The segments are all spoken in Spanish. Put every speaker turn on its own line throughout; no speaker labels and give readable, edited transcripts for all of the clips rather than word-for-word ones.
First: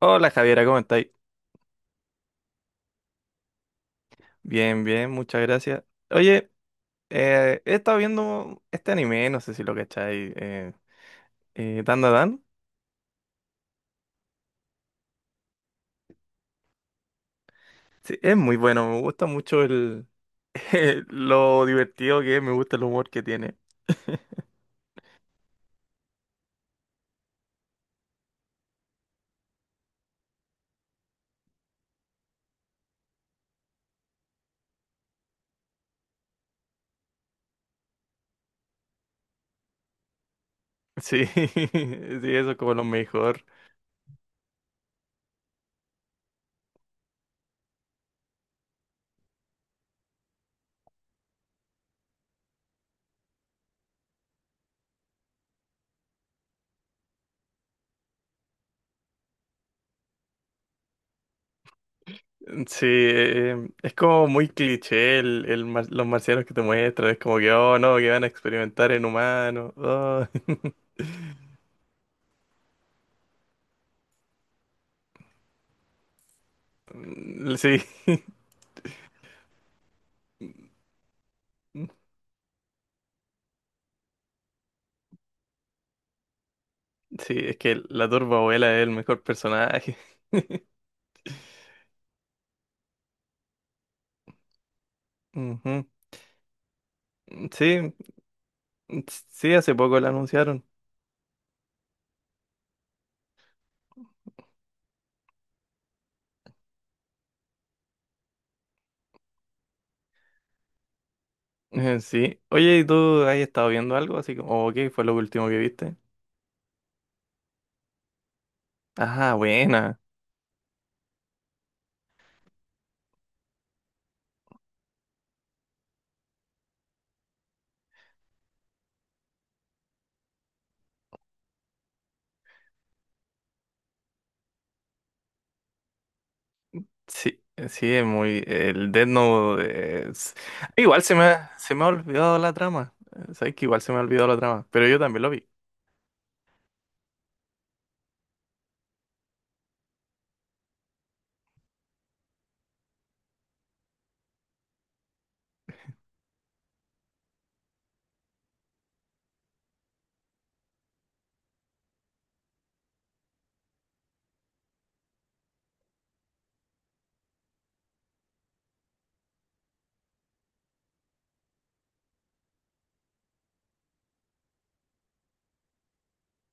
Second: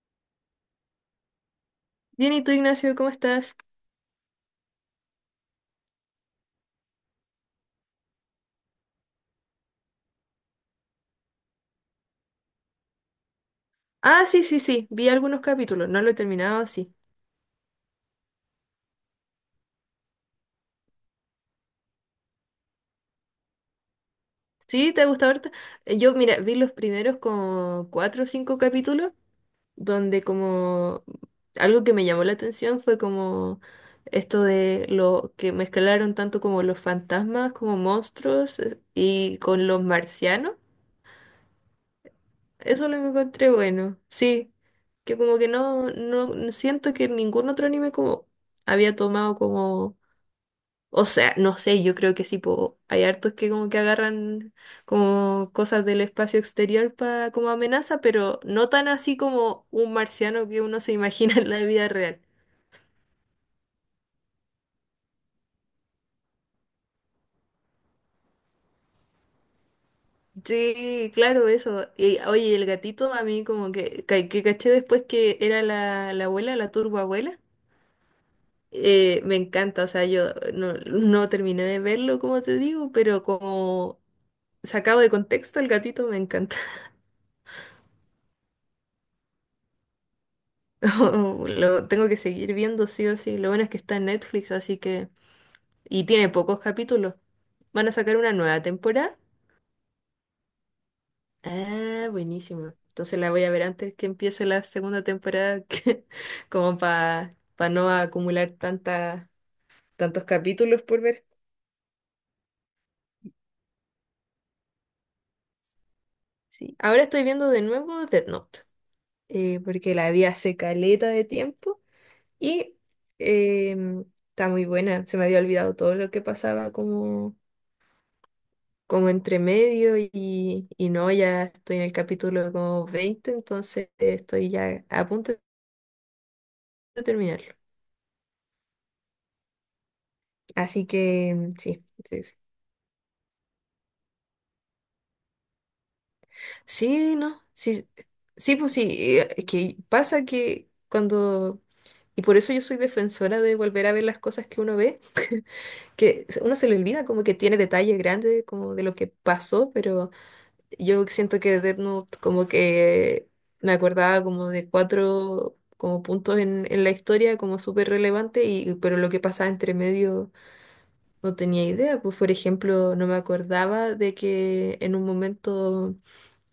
Hola Javiera, ¿cómo estáis?
Bien, ¿y tú, Ignacio, cómo estás?
Bien, bien, muchas gracias. Oye, he estado viendo este anime, no sé si lo cacháis, Dan Da Dan.
Ah, sí, sí, sí, vi algunos capítulos, no lo he terminado, sí.
Sí, es muy bueno, me gusta mucho lo divertido que es, me gusta el humor que tiene.
¿Sí? ¿Te ha gustado ahorita? Yo, mira, vi los primeros como cuatro o cinco capítulos, donde como algo que me llamó la atención fue como esto de lo que mezclaron tanto como los fantasmas, como monstruos y con los marcianos.
Sí, sí, eso es como lo
Eso lo
mejor.
encontré bueno, sí. Que como que no, no siento que ningún otro anime como había tomado como o sea, no sé, yo creo que sí, po, hay hartos que como que agarran como cosas del espacio exterior para como amenaza, pero no tan así como un marciano que uno se imagina en la vida real.
Sí, es como muy cliché los marcianos que te muestran, es como que, oh no, que van a experimentar en humanos. Oh.
Sí, claro, eso. Y, oye, el gatito a mí como que, que caché después que era la abuela, la turboabuela.
Sí,
Me encanta, o sea, yo no, no terminé de verlo, como te digo, pero como sacado de contexto, el gatito me encanta.
sí, es que la turba abuela es el mejor personaje.
Lo tengo que seguir viendo sí o sí. Lo bueno es que está en Netflix, así que.
Ujú.
Y tiene pocos capítulos. Van a
Sí,
sacar una nueva temporada.
sí, hace poco la anunciaron.
Ah, buenísimo. Entonces la voy a ver antes que empiece la segunda temporada, como para no acumular tanta, tantos capítulos por ver.
Sí. Oye, ¿y tú has estado viendo algo? Así como, o ¿qué fue lo último que viste?
Sí. Ahora estoy viendo de nuevo Death Note,
Ajá,
porque
buena.
la vi hace caleta de tiempo y em, está muy buena. Se me había olvidado todo lo que pasaba como entre medio y no, ya estoy en el capítulo como 20, entonces estoy ya a punto de
Sí,
terminarlo.
sí, es muy. El Death Note.
Así
Igual
que mm,
se me
sí,
ha
sí, sí,
olvidado la trama. Sabes que igual se me ha olvidado la trama, pero yo también lo vi.
sí, no, sí, sí, pues sí, es que pasa que y por eso yo soy defensora de volver a ver las cosas que uno ve, que uno se le olvida, como que tiene detalles grandes como de lo que pasó, pero yo siento que Death Note como que me acordaba como de cuatro como puntos en la historia, como súper relevante, y pero lo que pasaba entre medio no tenía idea. Pues por ejemplo, no me acordaba de que en un momento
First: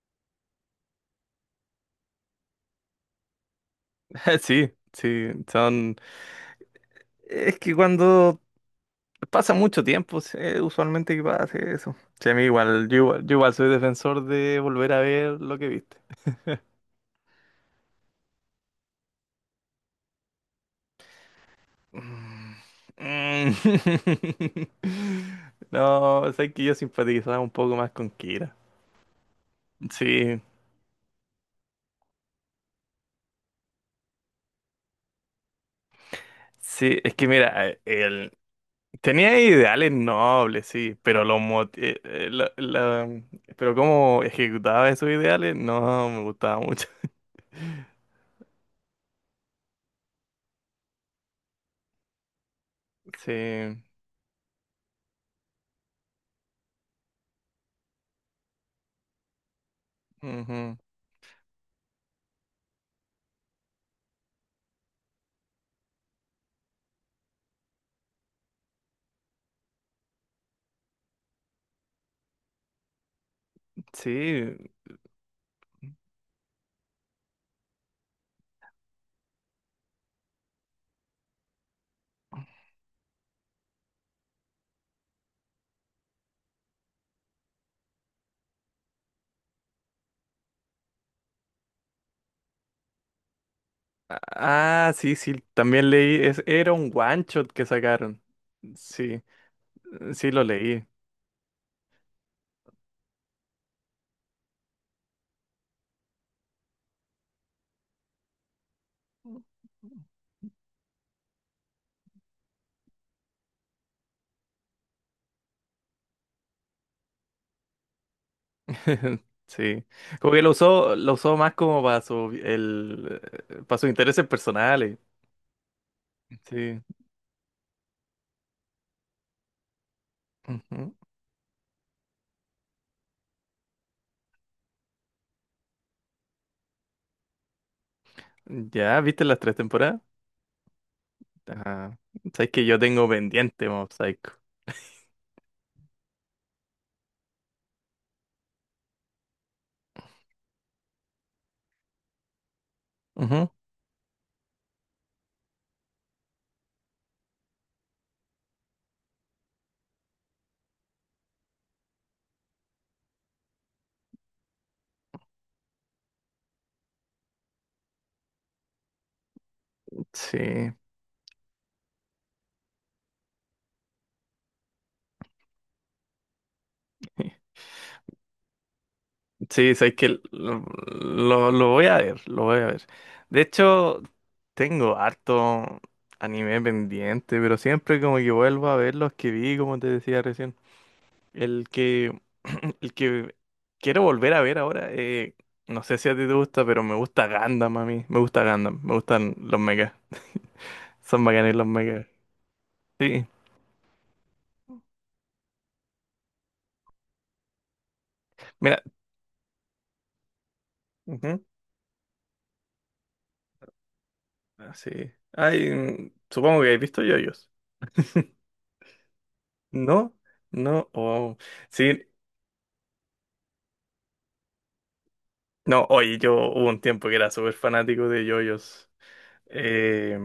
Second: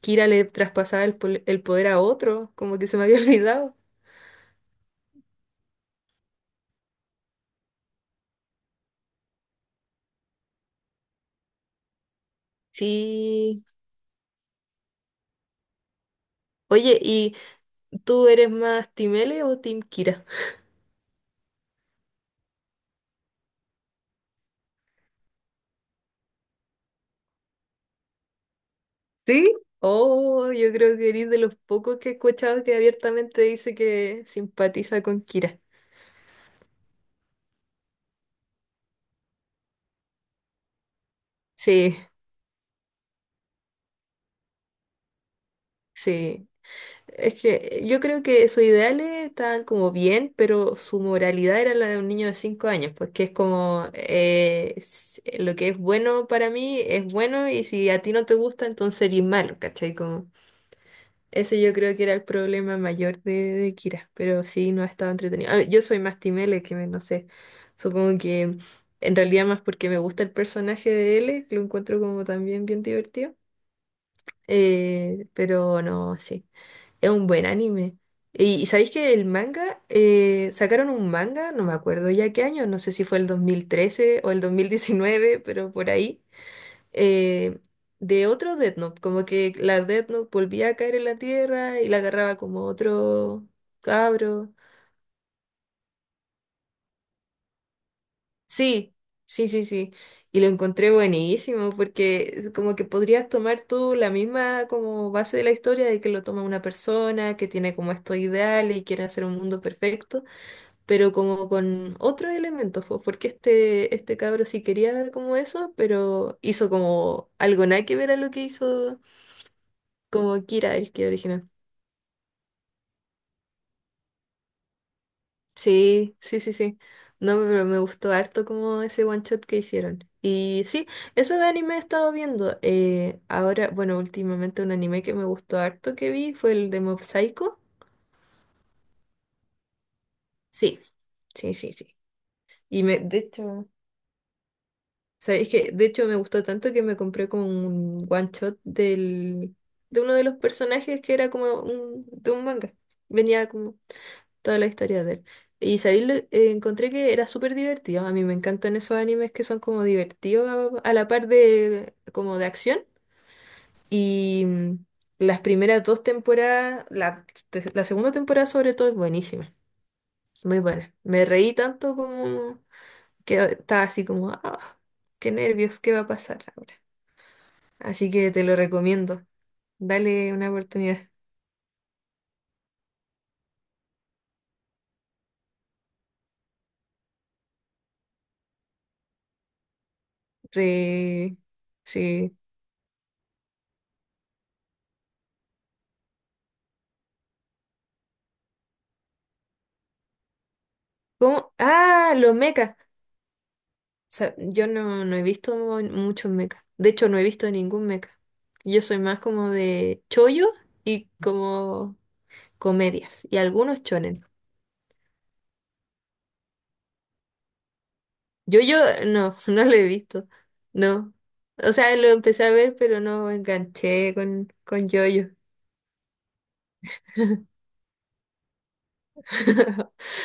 Kira le traspasaba el poder a otro, como que se me había olvidado.
Sí, sí, son. Es que cuando pasa mucho tiempo, usualmente que pasa eso. Sí, a mí igual, yo igual
Sí.
soy defensor de volver a ver lo que viste.
Oye, ¿y tú eres más Team L o Team Kira?
Mm, mm. No, sé que yo simpatizaba un poco más con Kira.
¿Sí?
Sí,
Oh, yo creo que eres de los pocos que he escuchado que abiertamente dice que simpatiza con Kira.
sí, es que mira, él tenía ideales nobles, sí, pero los mot-
Sí,
la- la- pero cómo ejecutaba esos ideales no me
sí.
gustaba mucho.
Es que yo creo que sus ideales estaban como bien, pero su moralidad era la de un niño de 5 años, pues que es
Sí.
como lo que es bueno para mí es bueno y si a ti no te gusta, entonces eres malo, ¿cachai? Como,
Ujú,
ese yo creo que era el problema mayor de Kira, pero sí, no ha estado entretenido. Ah, yo soy más Team L, que no sé, supongo que en realidad más porque me gusta el personaje de L, que lo encuentro como también bien divertido,
sí.
pero no, sí. Es un buen anime. Y sabéis que el manga, sacaron un manga, no me acuerdo ya qué año, no sé si fue el 2013 o el 2019, pero por ahí, eh, de otro Death Note, como que la Death Note volvía a caer en la tierra y la agarraba como otro cabro.
Ah, sí, sí, también leí. Era un one shot que sacaron.
Sí,
Sí,
sí, sí, sí.
sí
Y
lo
lo
leí.
encontré buenísimo porque es como que podrías tomar tú la misma como base de la historia, de que lo toma una persona que tiene como estos ideales y quiere hacer un mundo perfecto, pero como con otros elementos, pues, porque este cabro sí quería como eso, pero hizo como algo nada que ver a lo que hizo
Sí. Como que
como Kira, el que
lo usó
original.
más como para su el para sus intereses personales.
Sí, sí, sí, sí.
Sí.
No, pero me gustó harto como ese one shot que hicieron. Y sí,
Ujú.
eso de anime he estado viendo. Ahora, bueno, últimamente un anime que me gustó harto que vi fue el de Mob Psycho.
Ya, ¿viste las tres temporadas?
Sí, sí, sí, sí.
Ajá. Sabes que yo tengo
De hecho,
pendiente Mob Psycho.
sabéis que de hecho me gustó tanto que me compré como un one shot de uno de los personajes que era como de un manga. Venía
Ujú.
como toda la historia de él. Y sabéis, encontré que era súper divertido. A mí me encantan esos animes que son como divertidos a la par de como de acción. Y las primeras dos temporadas, la segunda temporada sobre todo es buenísima, muy
Sí.
buena. Me reí tanto como que estaba así como, ah, qué nervios, ¿qué va a pasar ahora? Así que te lo recomiendo.
Sí, sabes que
Dale una
lo,
oportunidad.
lo- lo voy a ver, lo voy a ver. De hecho, tengo harto anime pendiente, pero siempre como que vuelvo a ver los que vi, como te decía recién.
Sí,
El que,
sí.
el que quiero volver a ver ahora, no sé si a ti te gusta, pero me gusta Gundam a mí. Me gusta Gundam, me gustan los megas. Son
¿Cómo?
bacanes los megas.
Ah, los mechas.
Sí,
Yo no, no he visto muchos mechas. De hecho, no he visto ningún mecha.
mira.
Yo soy más como de chollo y
Ujú,
como comedias. Y algunos chonen.
ah, sí. Ay, supongo que habéis visto yoyos.
Yo, no, no lo he
¿No?
visto.
No,
No.
wow.
O
Sí,
sea, lo empecé a ver, pero no enganché con yo-yo.
no, oye, yo hubo un tiempo que era súper fanático de yoyos. Eh,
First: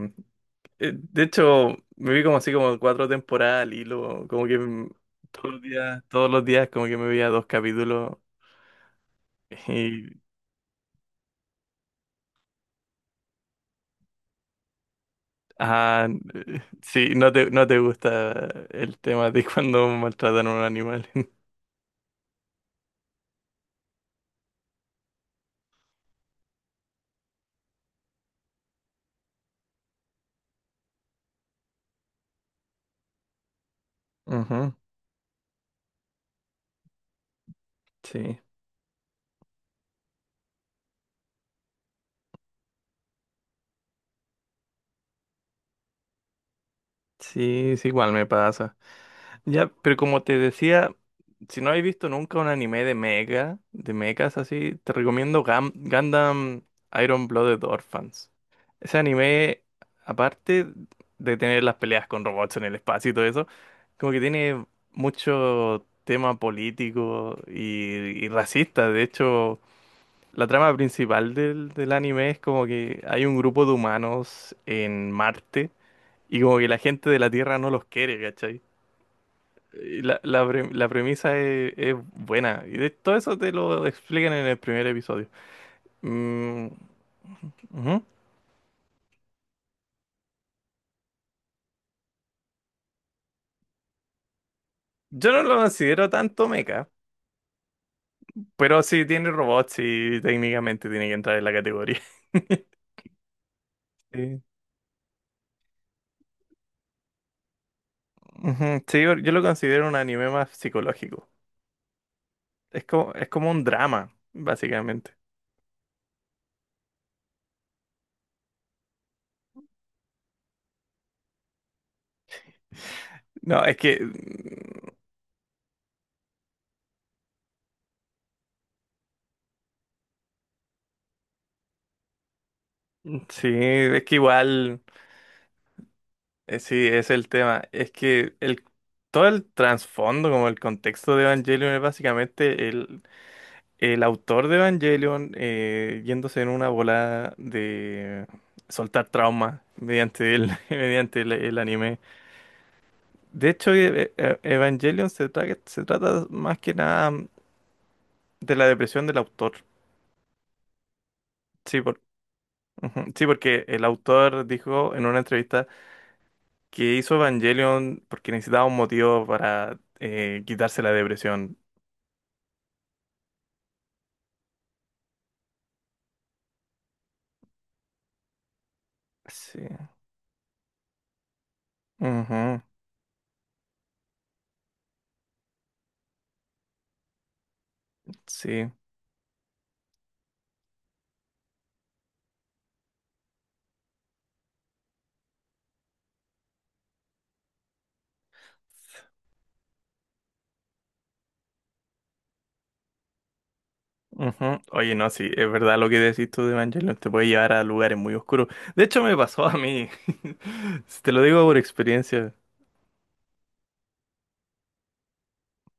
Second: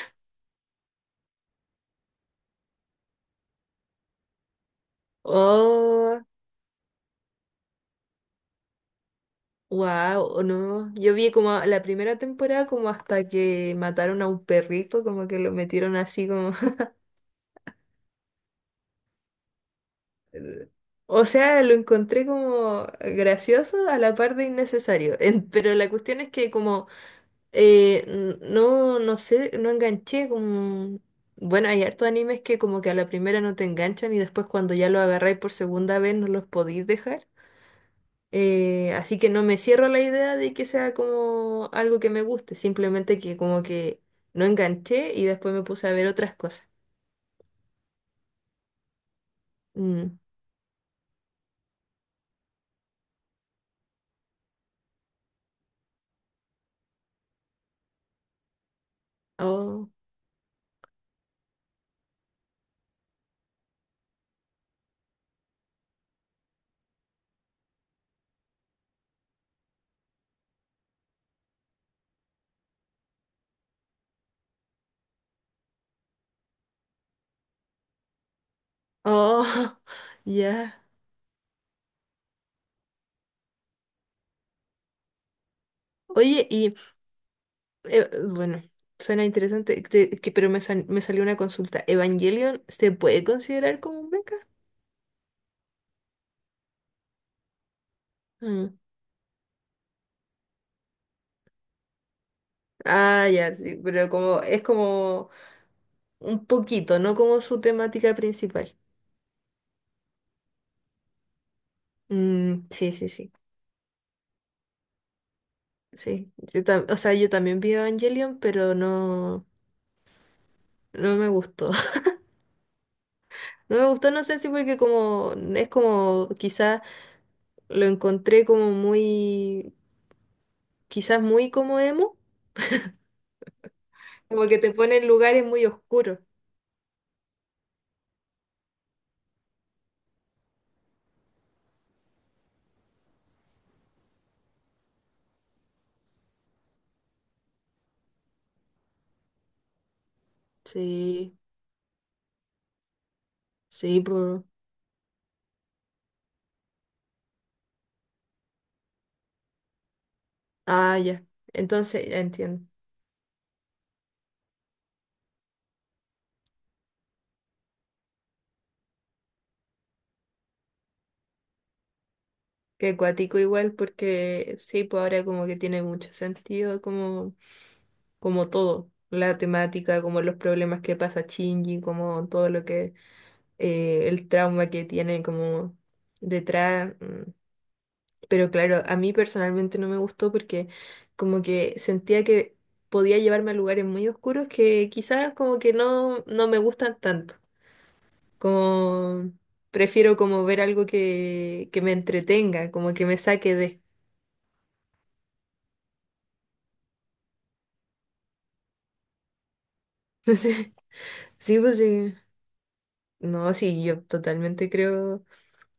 de hecho, me vi como así como cuatro temporadas al hilo, como que
Oh.
todos los días como que me veía dos capítulos y,
Wow, no. Yo vi como la primera temporada como hasta que mataron a un perrito, como que lo metieron
ah,
así como.
sí, no te gusta el tema de cuando maltratan a un animal.
O sea, lo encontré como gracioso a la par de innecesario. Pero la cuestión es que como no, no sé, no enganché como. Bueno, hay hartos animes que como que a la primera no te enganchan y después
Ujú,
cuando ya lo agarráis por segunda vez no los podéis dejar.
sí,
Así que no me cierro a la idea de que sea como algo que me guste, simplemente que como que no enganché y después me puse a ver otras cosas.
sí, sí, igual me pasa. Ya, pero
Mm.
como te decía, si no habéis visto nunca un anime de mecha, de mechas así, te recomiendo Gundam Iron Blooded Orphans. Ese anime,
Oh,
aparte de tener las peleas con robots en el espacio y todo eso, como que tiene mucho tema político y racista. De hecho, la trama principal del anime es como que hay un grupo de humanos en Marte y como que la gente de la Tierra no los quiere, ¿cachai?
oh,
Y La, la, pre-
ya.
la premisa es buena. Y de todo eso te lo explican en el primer episodio.
Oye,
Mm,
y
ujú.
bueno, suena interesante, te- que, pero me, sal- me salió una consulta. ¿Evangelion se puede considerar como un mecha?
Yo no lo considero tanto mecha,
Mm.
pero sí tiene robots y técnicamente tiene que entrar en la categoría.
Ah, ya, sí, pero como
Sí.
es como un poquito, no como su temática principal.
Ujú. Sí, yo lo considero un anime más psicológico.
Mm,
Es
sí, sí,
como, es
sí.
como un drama, básicamente.
Sí, yo o sea, yo también vi Evangelion, pero no, no me gustó.
No, es
No me
que
gustó, no sé si porque como es como quizás lo encontré como muy, quizás muy como emo,
sí, es que
como que te
igual,
pone en lugares muy oscuros.
sí, es el tema. Es que el todo el trasfondo, como el contexto de Evangelion es básicamente el autor de Evangelion yéndose en una bola de soltar trauma mediante el,
Sí,
el anime. De hecho,
sí, pues.
Evangelion se trata más que nada de la depresión del autor.
Ah, ya.
Sí,
Entonces, ya entiendo.
ujú. Sí, porque el autor dijo en una entrevista que hizo Evangelion porque necesitaba un motivo para quitarse la depresión.
Que cuático igual, porque sí, pues ahora como que tiene mucho sentido, como, como todo, la
Sí.
temática, como los problemas que pasa Shinji, como todo
Ujú.
lo que el trauma que tiene como detrás. Mm. Pero
Sí.
claro, a mí personalmente no me gustó porque como que sentía que podía llevarme a lugares muy oscuros que quizás como que no, no me gustan tanto. Como prefiero como ver algo que me entretenga, como que me saque de.
Ujú. Oye, no, sí, es verdad lo que decís tú de Evangelion, te puede llevar a lugares muy oscuros. De hecho, me pasó a mí, si te lo digo por
Sí, pues sí.
experiencia.
No, sí, yo totalmente creo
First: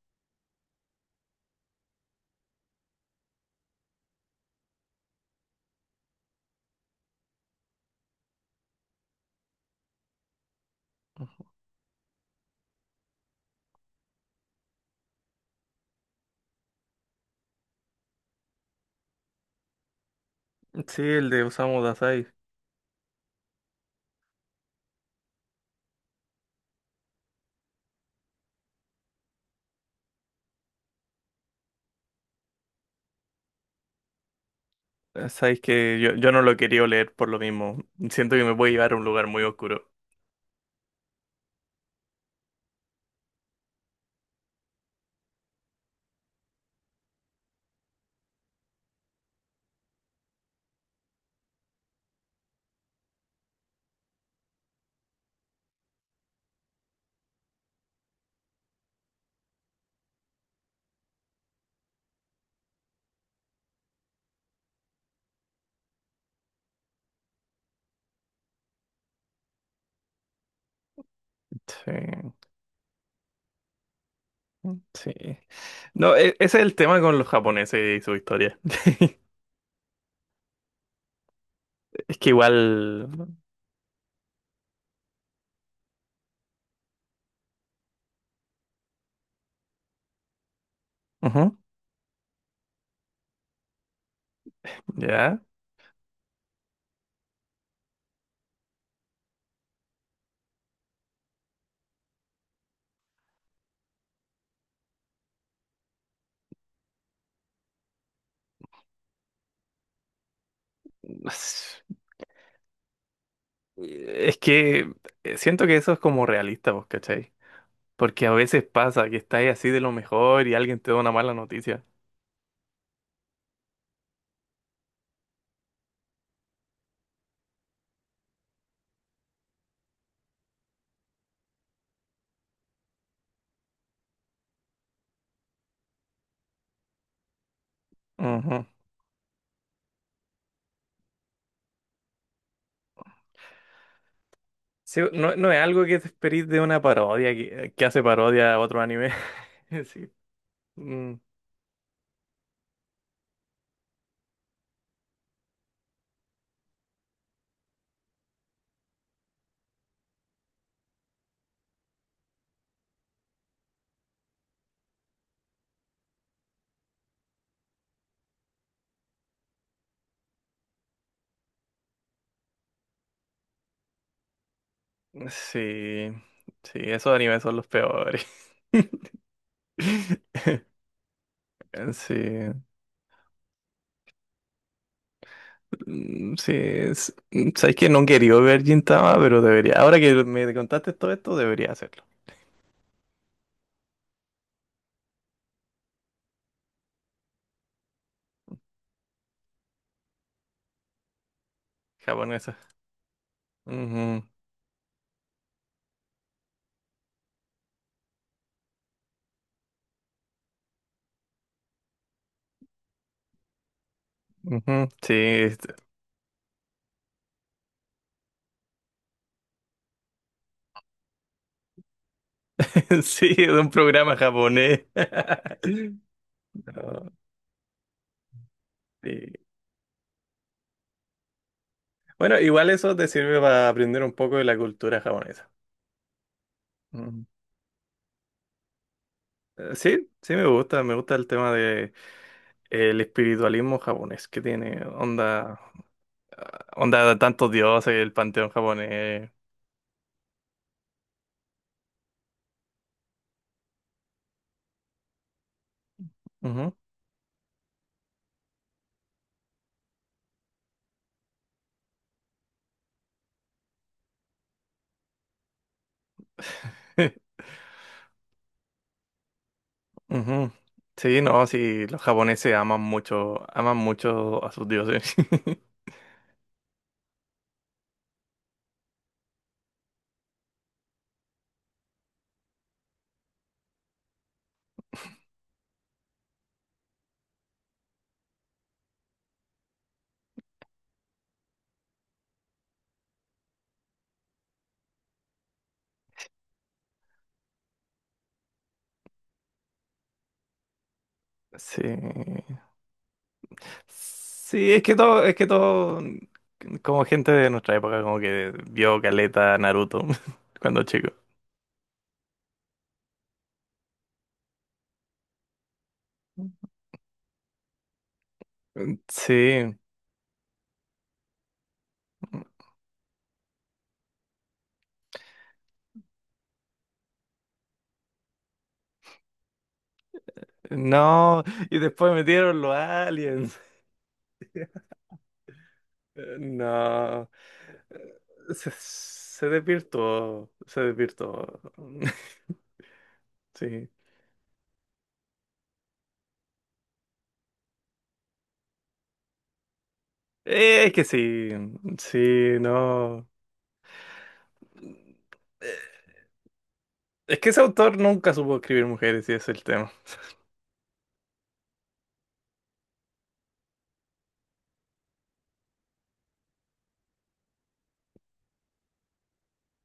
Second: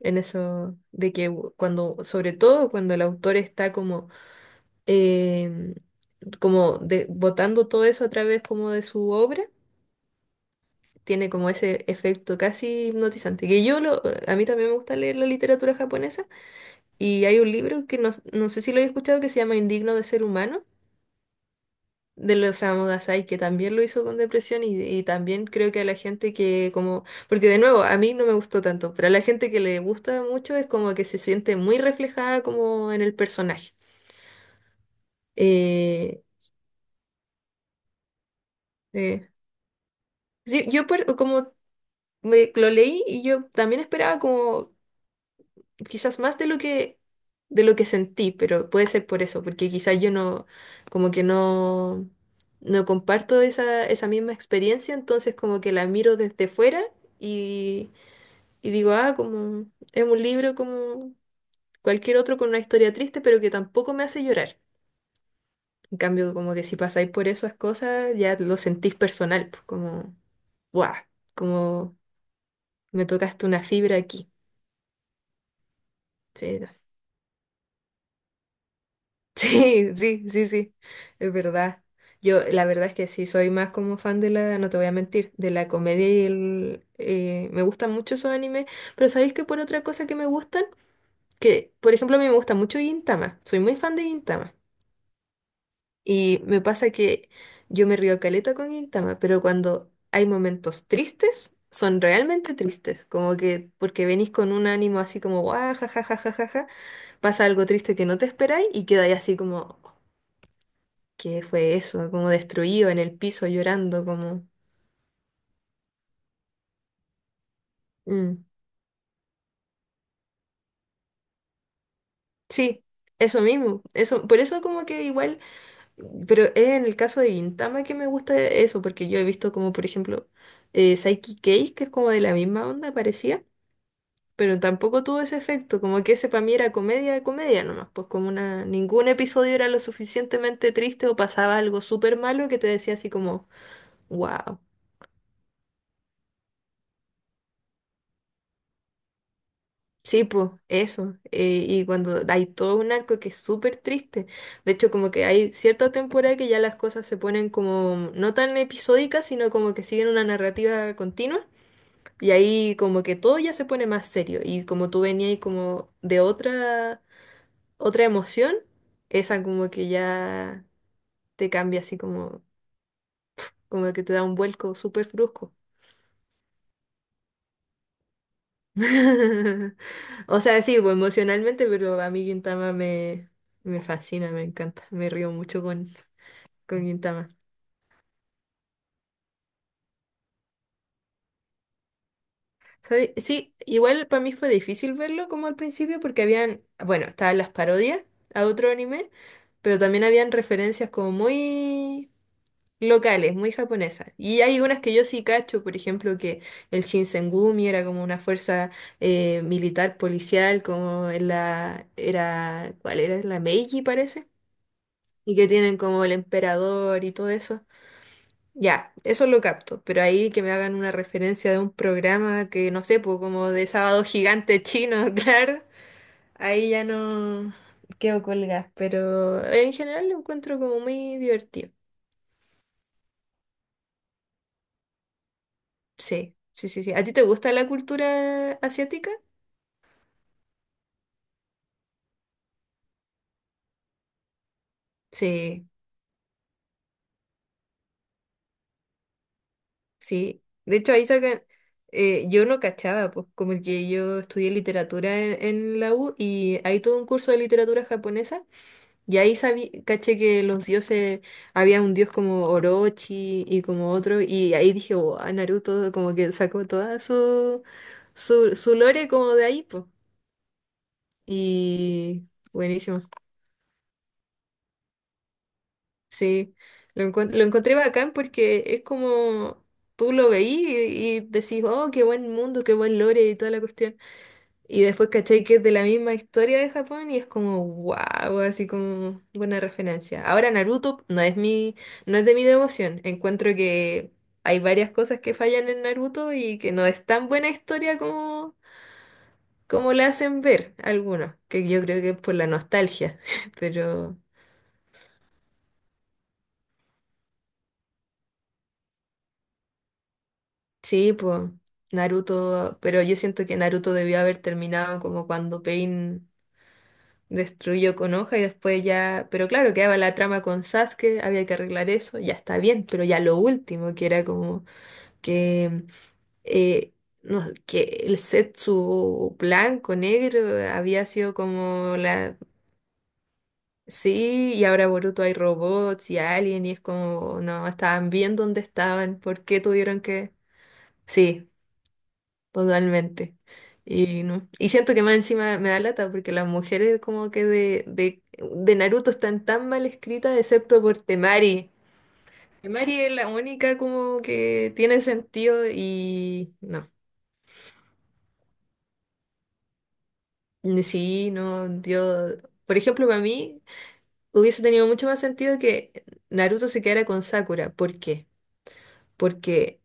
en eso de que cuando, sobre todo cuando el autor está como eh, como botando todo eso a través como de su obra, tiene como ese efecto casi hipnotizante. Que a mí también me gusta leer la literatura japonesa y hay un libro que no, no sé si lo he escuchado, que se llama Indigno de ser humano.
Sí, el de Osamu Dazai.
De los Osamu Dazai, que también lo hizo con depresión, y también creo que a la gente que como, porque de nuevo, a mí no me gustó tanto, pero a la gente que le gusta mucho es como que se siente muy reflejada como en el personaje.
Sabes que yo,
Eh,
yo no lo quería leer por lo mismo. Siento que me puede llevar a un lugar
eh,
muy oscuro.
Sí, yo per- como me- lo leí y yo también esperaba como quizás más de lo que sentí, pero puede ser por eso, porque quizás yo no, como que no, no comparto esa misma experiencia, entonces como que la miro desde fuera y y digo, ah, como es un libro como cualquier otro con una historia triste, pero que tampoco me hace llorar. En cambio, como que si pasáis por esas cosas, ya lo sentís personal, pues, como, ¡guau! Como,
Sí,
me tocaste una fibra aquí.
sí. No, ese
Sí,
es el tema con los japoneses y su historia.
sí, sí, sí, sí, es verdad.
Es que
Yo, la verdad es que sí,
igual.
soy más como fan de la, no te voy a mentir, de la comedia y el. Me gustan mucho esos animes, pero ¿sabéis que por otra cosa que me gustan?
Ujú,
Que, por ejemplo, a mí me gusta mucho Gintama, soy muy fan de Gintama.
ya.
Y me pasa que yo me río caleta con Gintama, pero cuando hay momentos tristes, son realmente tristes. Como que porque venís con un ánimo así como, guau, ja, ja, ja, ja, ja, ja", pasa algo triste que no te esperáis y quedáis así como. ¿Qué fue eso? Como destruido en el piso llorando,
Es
como.
que siento que eso es como realista, ¿vos cachai? Porque a
Mm.
veces pasa que estás así de lo mejor y alguien te da una mala noticia.
Sí, eso mismo. Eso, por eso como que igual, pero es en el caso de Gintama que me gusta eso, porque yo he visto como, por ejemplo, Psyche Case, que es como de la misma onda, parecía, pero tampoco tuvo ese efecto, como que ese para mí era comedia de comedia nomás, pues como
Ujú.
una. Ningún episodio era lo suficientemente triste o pasaba algo súper malo que te decía así como, wow.
Sí, no, no es algo que te esperís de una parodia que hace parodia a otro anime. Sí.
Sí, pues,
Mm,
eso. Y cuando hay todo un arco que es súper triste. De hecho, como que hay cierta temporada que ya las cosas se ponen como no tan episódicas, sino como que siguen una narrativa continua. Y ahí como que todo ya se pone más serio. Y como tú venías ahí como de otra, otra emoción, esa como que ya te cambia así como, como que te da un vuelco súper brusco.
sí. Sí, esos animes son los peores.
O sea, sí, pues, emocionalmente, pero a
Sí.
mí Gintama me fascina, me encanta. Me río mucho
Mm, sí.
con Gintama.
Sabes que no quería ver Gintama, pero debería. Ahora que me contaste todo esto, debería hacerlo.
¿Sabe? Sí, igual para mí fue difícil verlo como al principio porque habían, bueno, estaban las parodias a otro anime, pero también habían referencias como muy
Japonesa.
locales, muy japonesas.
Ujú,
Y hay unas que yo sí cacho, por ejemplo, que el Shinsengumi era como una fuerza militar policial, como en la, era, ¿cuál era? La Meiji, parece,
ujú, sí,
y que tienen como el emperador y todo eso. Ya, eso lo capto, pero ahí que me hagan una referencia de un programa que no sé, pues
sí, es
como de
un
Sábado
programa
Gigante
japonés.
chino, claro, ahí ya no quedo colgada,
Sí.
pero en general lo encuentro como muy divertido.
Bueno, igual eso te sirve para aprender un poco de la cultura japonesa.
Sí, sí, sí, sí. ¿A ti te
Mm.
gusta la cultura asiática?
Sí, sí me gusta el tema de el espiritualismo japonés que tiene onda,
Sí,
onda de tantos dioses, el panteón japonés.
sí. De hecho, ahí sacan, yo no cachaba, pues como que yo estudié literatura en la U y
Ujú.
hay todo un curso de literatura japonesa. Y ahí sabí, caché que los dioses, había un dios como Orochi y como otro, y ahí dije, wow, Naruto como que sacó toda su, su, su lore como de ahí, pues.
Ujú. Sí, no, sí, los
Y
japoneses
buenísimo,
aman mucho a sus dioses.
sí. Lo, lo encontré bacán porque es como tú lo veí y decís, oh, qué buen mundo, qué buen lore y toda la cuestión. Y después caché que es de la misma historia de Japón y es como wow, así como buena referencia. Ahora Naruto no es mi, no es de mi devoción. Encuentro que hay varias cosas que fallan en Naruto y que no es tan buena historia como, como la hacen ver algunos, que yo creo que es por la
Sí.
nostalgia. Pero
Sí, es que todo, como gente de nuestra época, como que vio Caleta, Naruto, cuando chico.
sí, pues Naruto, pero yo siento que Naruto debió haber terminado como cuando Pain destruyó con hoja y después ya, pero claro,
Sí.
quedaba la trama con Sasuke, había que arreglar eso, ya está bien, pero ya lo último, que era como que, eh, no, que el Zetsu blanco, negro, había sido
No, y
como
después
la...
metieron los aliens.
Sí, y ahora Boruto hay robots y alien y es
No.
como, no, estaban bien
Eh,
donde
se,
estaban, ¿por
se
qué tuvieron que...?
desvirtuó, se
Sí,
desvirtuó.
totalmente.
Sí.
Y, no. Y siento que más encima me da lata porque las mujeres como que de Naruto están tan mal escritas excepto
Es
por
que sí,
Temari.
sí,
Temari es la
no.
única como que tiene sentido y no.
Es que ese autor nunca supo escribir mujeres y ese es el tema.
Ni sí, no, yo, por ejemplo, para mí hubiese tenido mucho más sentido que Naruto se quedara con Sakura. ¿Por qué? Porque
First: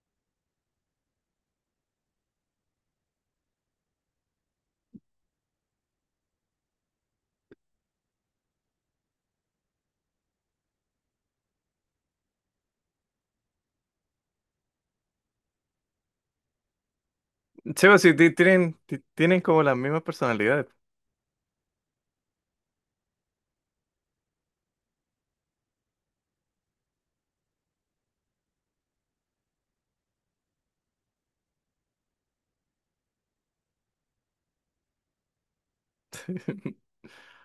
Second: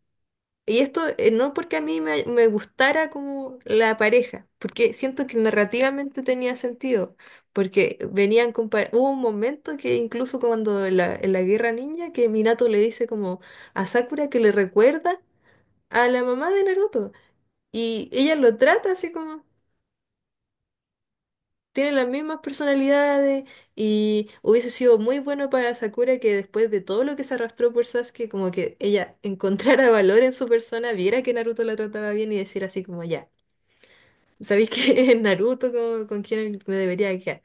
y esto no porque a mí me gustara como la pareja, porque siento que narrativamente tenía sentido, porque venían compar hubo un momento que incluso cuando en la Guerra Ninja que Minato le dice como a Sakura que le recuerda a la mamá de Naruto
Sí, o
y
sí, ti-
ella lo
tienen,
trata
ti-
así
tienen
como
como las mismas personalidades.
tiene las mismas personalidades y hubiese sido muy bueno para Sakura que después de todo lo que se arrastró por Sasuke, como que ella encontrara valor en su persona, viera que Naruto la trataba bien y decir así como ya. Sabéis que Naruto con quien me debería quedar.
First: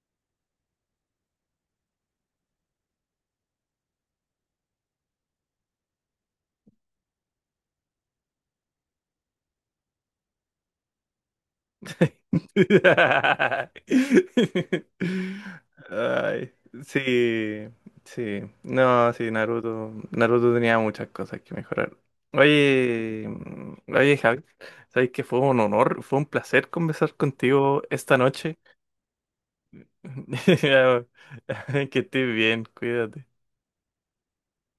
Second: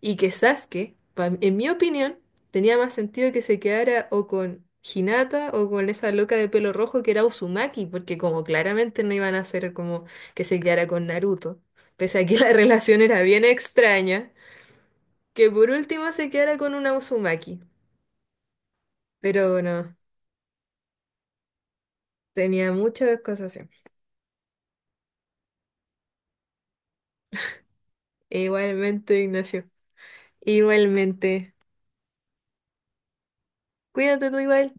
Y que Sasuke, pa- en mi opinión, tenía más sentido que se quedara o con Hinata o con esa loca de pelo rojo que era Uzumaki, porque como claramente no iban a hacer como que se quedara con Naruto, pese a que la relación era bien extraña, que por último se
Ay,
quedara con una Uzumaki.
sí, sí. No, sí,
Pero
Naruto.
no,
Naruto tenía muchas cosas que mejorar.
tenía muchas
Oye,
cosas así.
Javi, sabes que fue un honor, fue un placer conversar contigo esta noche.
Igualmente, Ignacio. Igualmente.
Que estés bien, cuídate.
Cuídate tú igual.